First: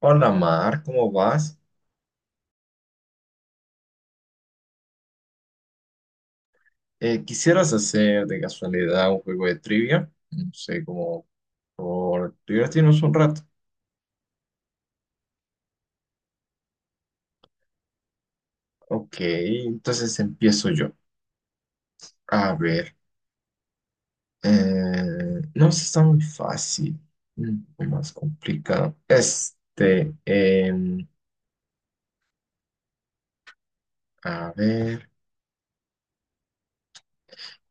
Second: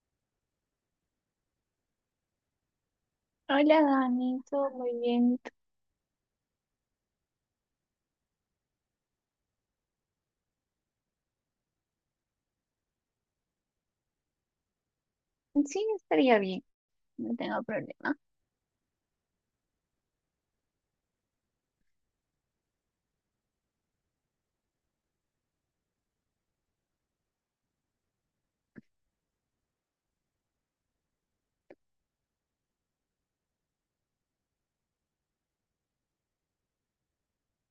Hola Mar, ¿cómo vas? Hola Dani, todo muy bien. ¿Quisieras hacer de casualidad un juego de trivia? No sé, como por divertirnos un rato. Sí, estaría bien, no tengo problema. Ok, entonces empiezo yo. A ver, no, esta está muy fácil, un poco más complicado. A ver.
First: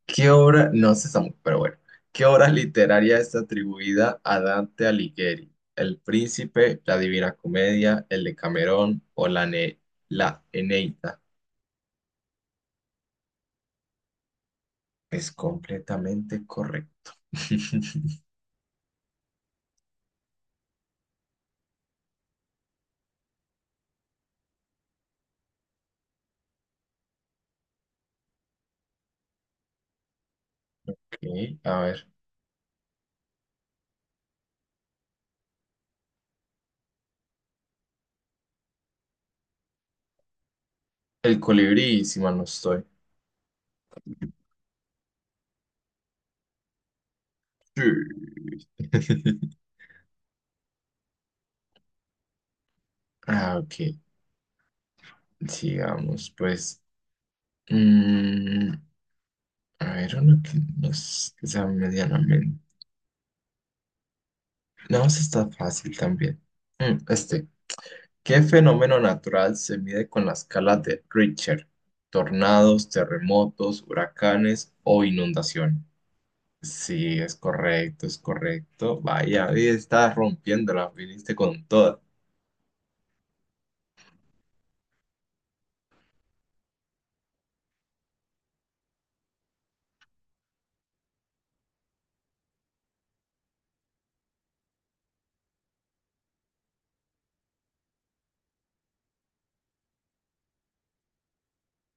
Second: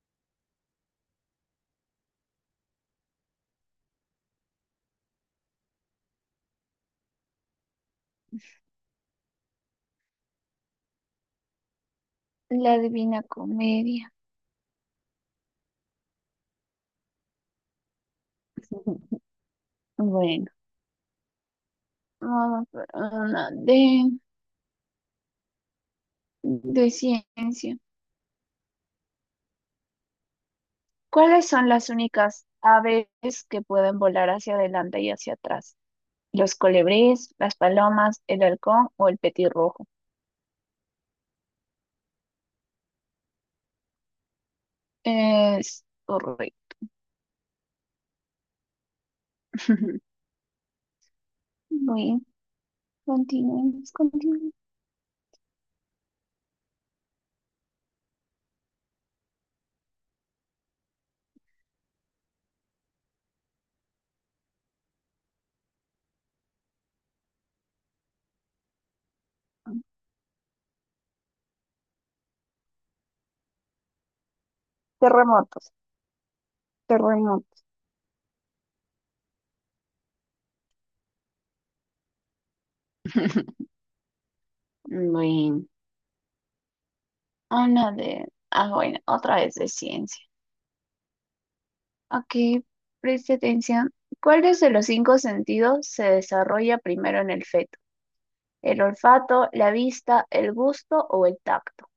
¿Qué obra, no sé, Samu, pero bueno, qué obra literaria está atribuida a Dante Alighieri? ¿El Príncipe, la Divina Comedia, el Decamerón o la, la Eneida? La Divina Comedia. Es completamente correcto. Bueno, vamos por una de ciencia. Ok, ¿Cuáles son a las ver. únicas aves que pueden volar hacia adelante y hacia atrás? ¿Los colibríes, las palomas, el halcón o el petirrojo? El colibrí, si mal no estoy. Es correcto. Sí. Muy bien, Ah, continuemos, ok. continuemos. Sigamos, pues. Mm, a ver, uno que nos sea medianamente. No, eso está fácil también. Mm, Este, ¿qué fenómeno natural se mide con la escala de Richter? ¿Tornados, terremotos, huracanes o Terremotos, inundación? Sí, es terremotos. correcto, es correcto. Vaya, hoy está rompiéndola, viniste con toda. Bueno. Habla de... Ah, bueno, otra vez de ciencia. Ok, preste atención. ¿Cuáles de los cinco sentidos se desarrolla primero en el feto? ¿El olfato, la vista, el gusto o el tacto?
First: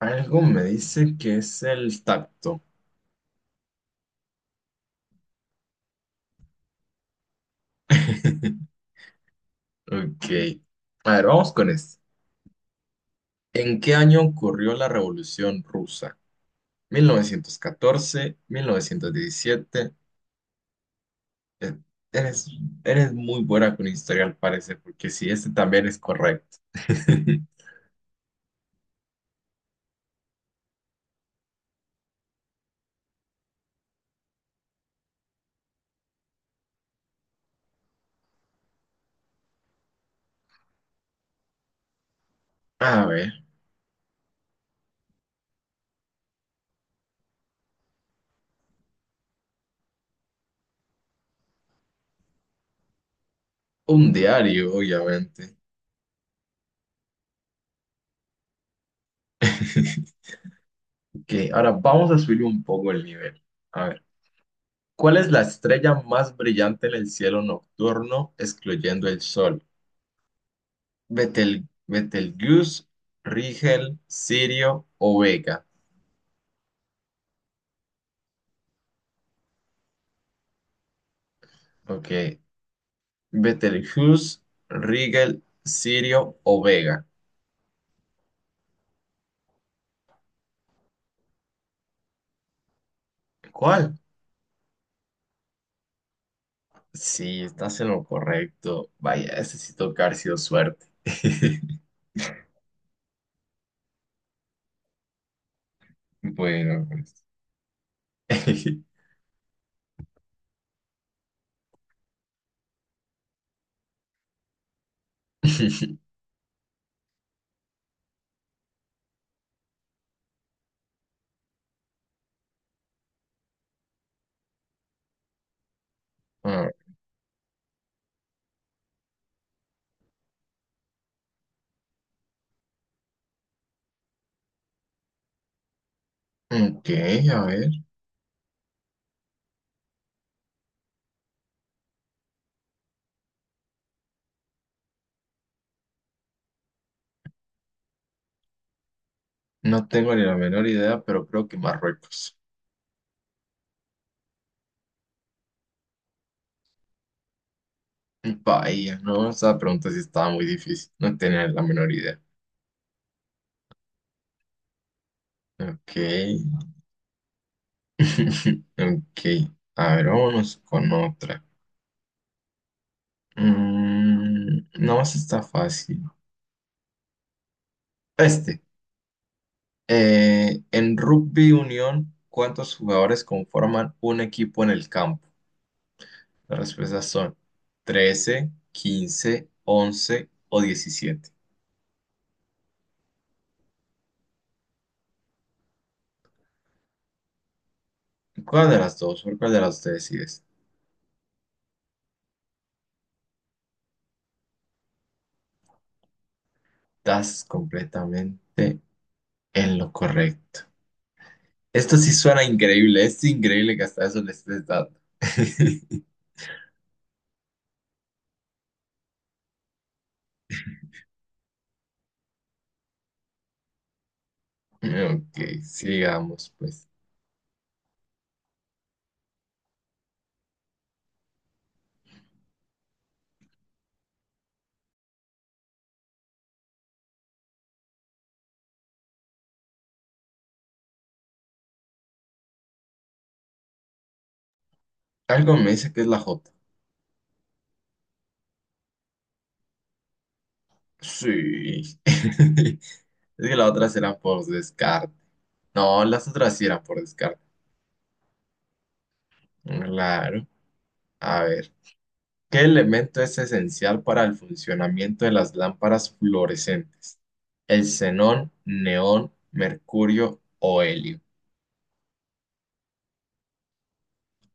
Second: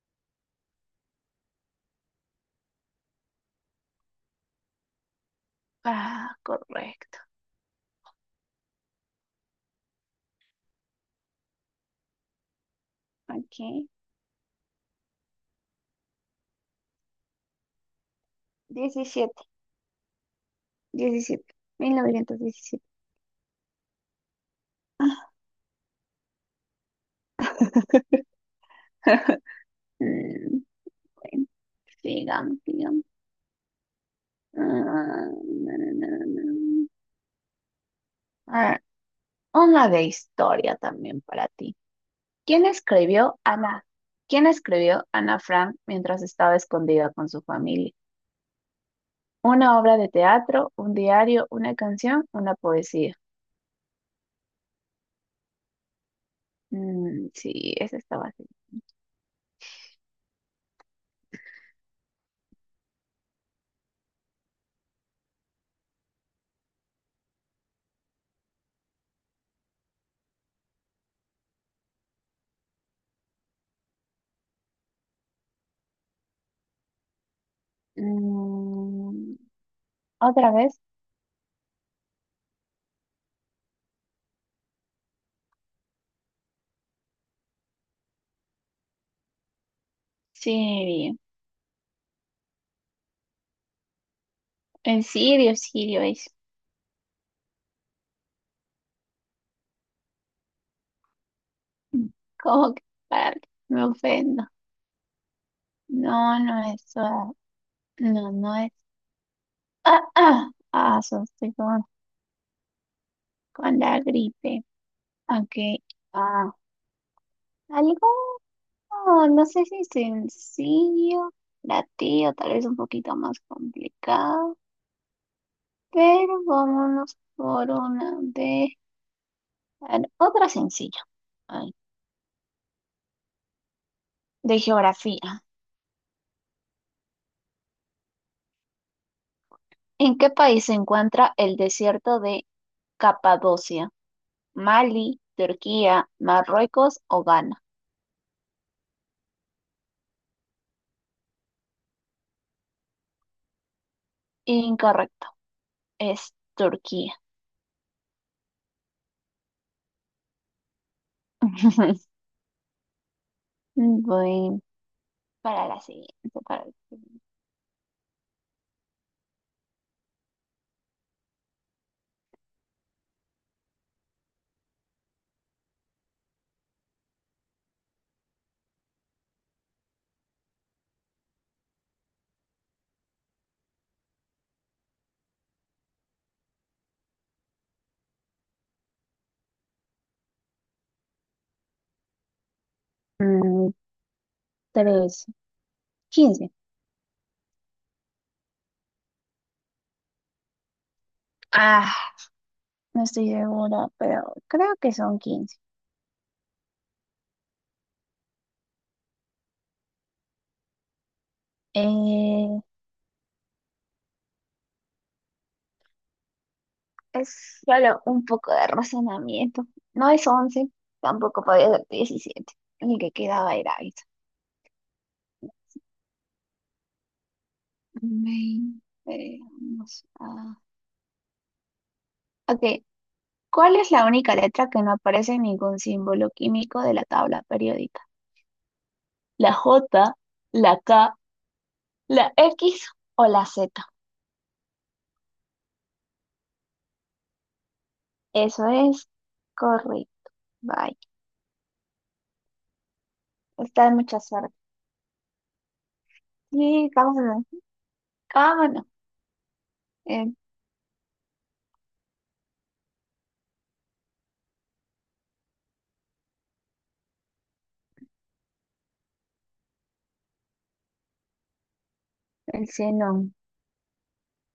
Algo me dice que es el tacto. Ah, correcto. Ok. A ver, vamos con esto. ¿En Ok. qué año ocurrió la Revolución Rusa? Mil novecientos catorce, mil novecientos 17, diecisiete. 17, Eh, Eres, 1917. eres muy buena con historia al parecer, porque sí, este también es correcto. Mm, bueno, sigamos, sigamos. Ah, na, na, na, na, na. A ver, una de historia también para ti. ¿Quién A ver, escribió Ana? ¿Quién escribió Ana Frank mientras estaba escondida con su familia? ¿Una obra de teatro, un diario, una canción, una poesía? un diario, obviamente. Mm, sí, esa estaba así. Ok, ahora vamos a subir un poco el nivel. A ver, ¿cuál es la estrella más brillante en el cielo nocturno, excluyendo el sol? Betelgeuse, Rigel, Sirio o Vega. Mm, ¿otra vez? Ok, Betelgeuse, Rigel, Sirio o Vega. Sirio. ¿Cuál? En Sirio, Sirio es. Sí, estás en lo correcto. Vaya, ese sí toca haber sido suerte. Mm, ¿cómo que padre? Me ofendo. No, no Bueno, es. pues. No, no es. So estoy con la gripe. Ok. Ah, algo. No, no sé si sencillo para ti o tal vez un poquito más complicado, pero Ah, vámonos por una de... A ver, otra sencilla, ay, de geografía. ok, a ver. ¿En qué país se encuentra el desierto de Capadocia? ¿Mali, Turquía, Marruecos o Ghana? No tengo ni la menor idea, pero creo que Marruecos. Incorrecto, es Turquía. Vaya, no, esa pregunta sí estaba muy difícil. No tenía la menor idea. Voy para la Ok. siguiente, para... Ok. A ver, vámonos con otra. No, esta está fácil. Este. En rugby unión, ¿cuántos jugadores conforman un equipo en el campo? Las respuestas son 13, 15, 11 o 17. Mm, tres, 15. ¿Cuál de las dos? ¿Por cuál de las dos te decides? Ah. No estoy segura, pero creo que son 15. Estás completamente en lo correcto. Esto sí suena Eh, increíble. Es increíble que hasta eso le estés dando. es solo un poco de razonamiento. No es 11, tampoco podía ser 17. El que quedaba era eso. Ok, sigamos pues. 20. Ok, ¿cuál es la única letra que no aparece en ningún símbolo químico de la tabla periódica? ¿La J, la K, la X o la Z? Algo me dice que es la J. Eso es correcto. Bye. Sí. Es que la Está otra de será mucha por suerte. descarte. No, las otras sí eran Sí, por descarte. vámonos. Vámonos. Eh, Claro. A ver, ¿qué elemento es esencial para el funcionamiento de las lámparas fluorescentes? ¿El xenón, neón, mercurio o helio? El xenón.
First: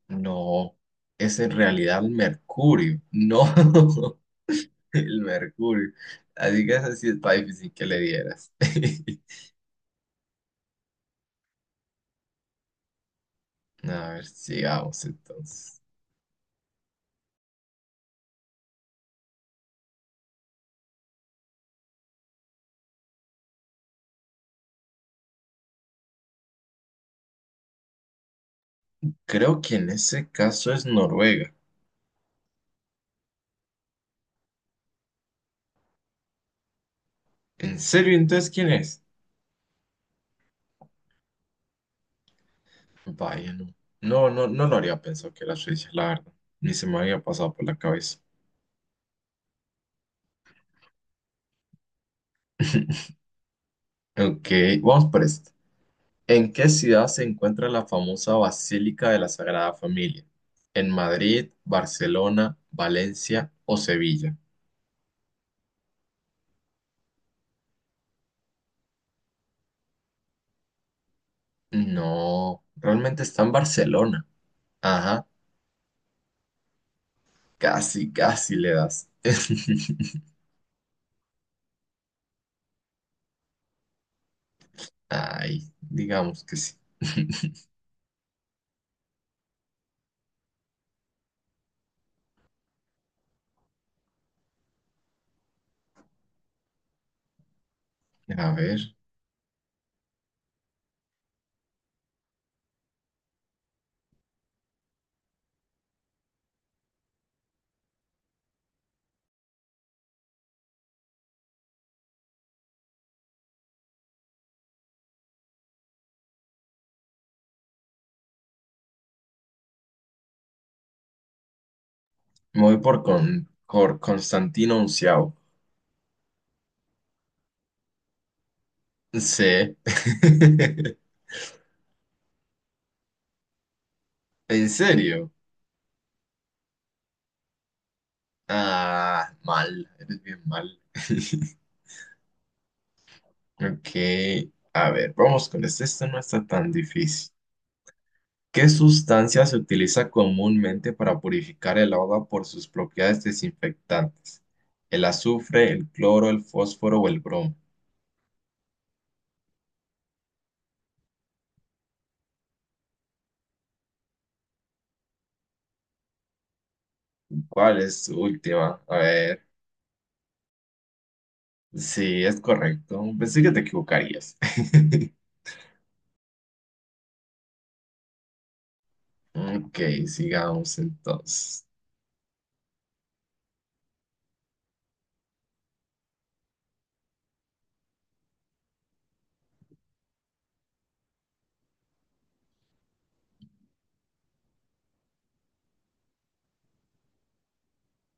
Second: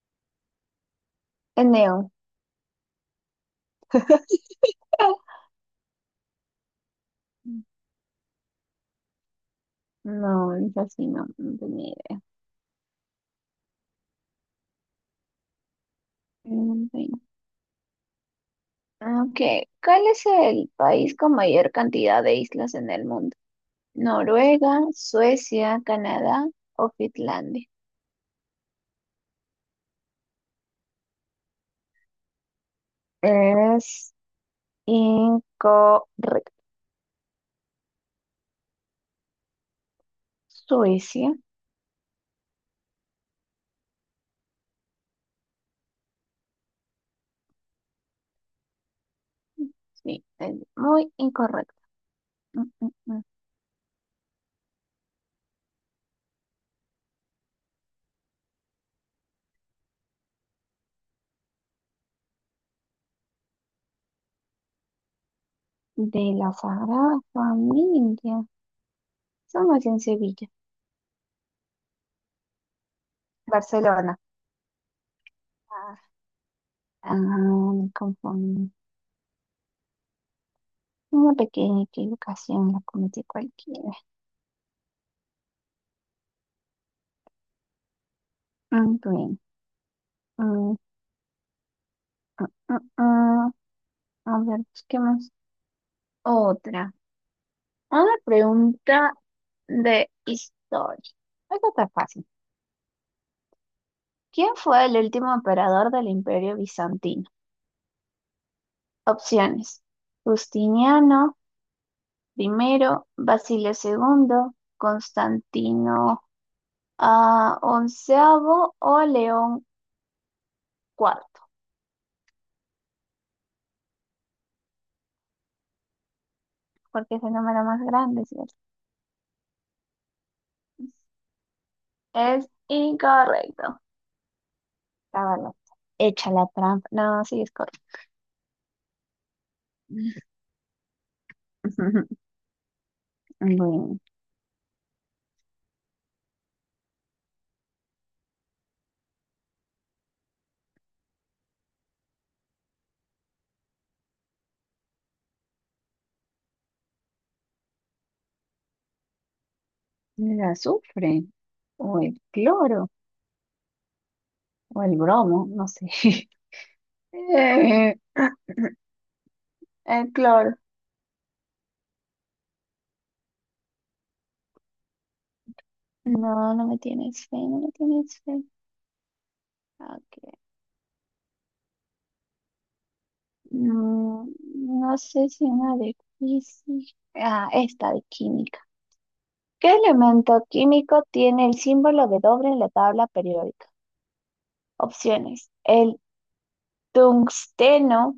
No, es en El realidad el neón. mercurio. No, el mercurio. Así que esa sí está difícil que le dieras. No, es así, no, no tenía idea. A ver, sigamos entonces. Mm, bueno. Ok, ¿cuál es el país con mayor cantidad de islas en el mundo? ¿Noruega, Suecia, Canadá o Finlandia? Creo que en ese caso es Noruega. Es incorrecto. ¿En serio entonces quién es? Suecia. Vaya, no. No, no, no lo habría pensado que era Suiza, la verdad. Ni se me había pasado por la cabeza. Sí, es muy incorrecto. Mm, mm, mm. Ok, vamos por esto. ¿En qué ciudad se encuentra la famosa Basílica de la Sagrada Familia? ¿En Madrid, Barcelona, Valencia o Sevilla? De la Sagrada Familia. Somos en Sevilla. No, realmente está en Barcelona. Barcelona. Ajá, Ah, me casi, casi confundí. le das. Una pequeña equivocación la cometí cualquiera. Ay, digamos que sí. Mm, bien. Mm, ah, ah, ah. A ver, busquemos otra. Una A ver, pregunta de historia. Esta está fácil. ¿Quién fue el último emperador del Imperio Bizantino? Opciones. Justiniano primero, Basilio segundo, Constantino onceavo o León cuarto, me voy por Constantino XI. porque es el número más grande, ¿cierto? Sí. Es incorrecto. ¿En serio? Estaba bueno. Echa la trampa. No, sí es correcto. Ah, mal. Eres bien mal. Bueno, Ok. A ver, vamos con este. Este no está tan difícil. ¿Qué sustancia se utiliza comúnmente para purificar el agua por sus propiedades desinfectantes? ¿El azufre, el cloro, el fósforo o el bromo? el azufre o el cloro o el bromo, no sé. ¿Cuál Eh, es su última? A ver. El cloro. Sí, es correcto. Pensé que te equivocarías. No, no me tienes fe, no me tienes fe. Ok, Ok. sigamos entonces. Mm, no sé si una de física. Esta de química. ¿Qué elemento químico tiene el símbolo de doble en la tabla periódica? Opciones. El tungsteno,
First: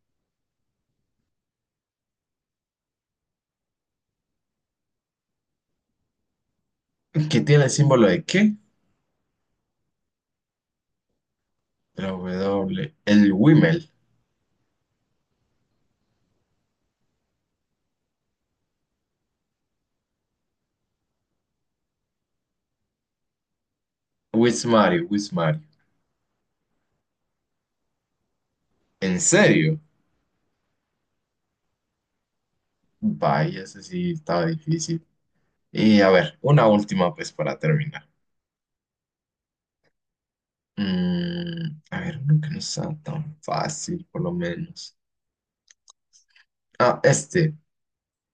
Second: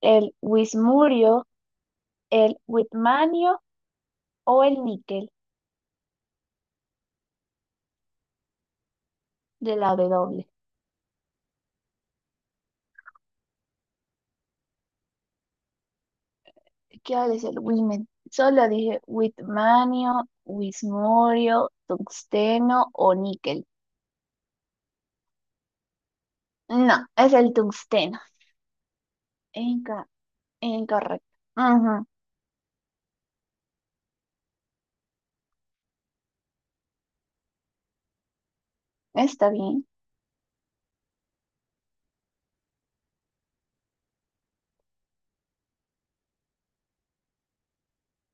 el Wismurio, el Whitmanio o el níquel ¿Qué tiene el símbolo de qué? de la W. La W. El Wimel. ¿Qué ahora es el Wimen? Solo dije Whitmanio, Wismurio, tungsteno o níquel. Wismario, Wismario. No, es el tungsteno. ¿En serio? Inca- Incorrecto. Ujú. Vaya, ese sí estaba difícil. Y a ver, una última pues para terminar. Está bien. A ver, uno que no sea tan fácil, por lo menos. Ah,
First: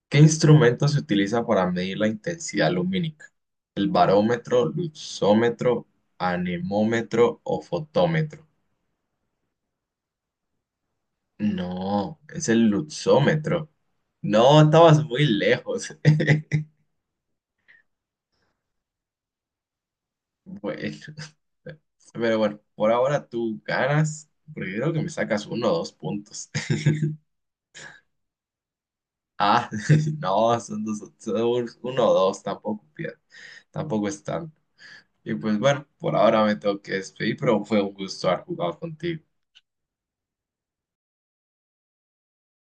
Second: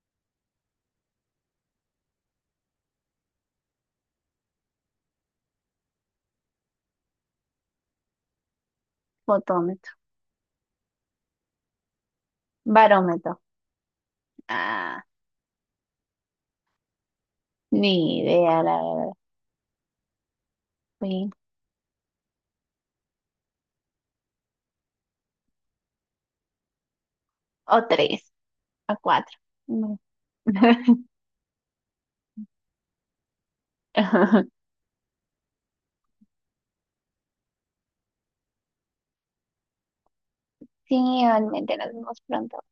¿Qué instrumento se utiliza para medir la intensidad lumínica? ¿El barómetro, luxómetro, anemómetro o fotómetro? Fotómetro. No, es el Barómetro. luxómetro. No, Ah, estabas muy lejos. ni idea, la verdad. Bueno, Sí. pero bueno, por ahora tú ganas, porque creo que me sacas uno o dos puntos. O tres, o cuatro. Ah, No. no, son dos, son uno o dos, tampoco, tampoco es tanto. Y pues bueno, por ahora me tengo que despedir, pero fue un gusto haber jugado contigo. Sí, realmente nos vemos pronto.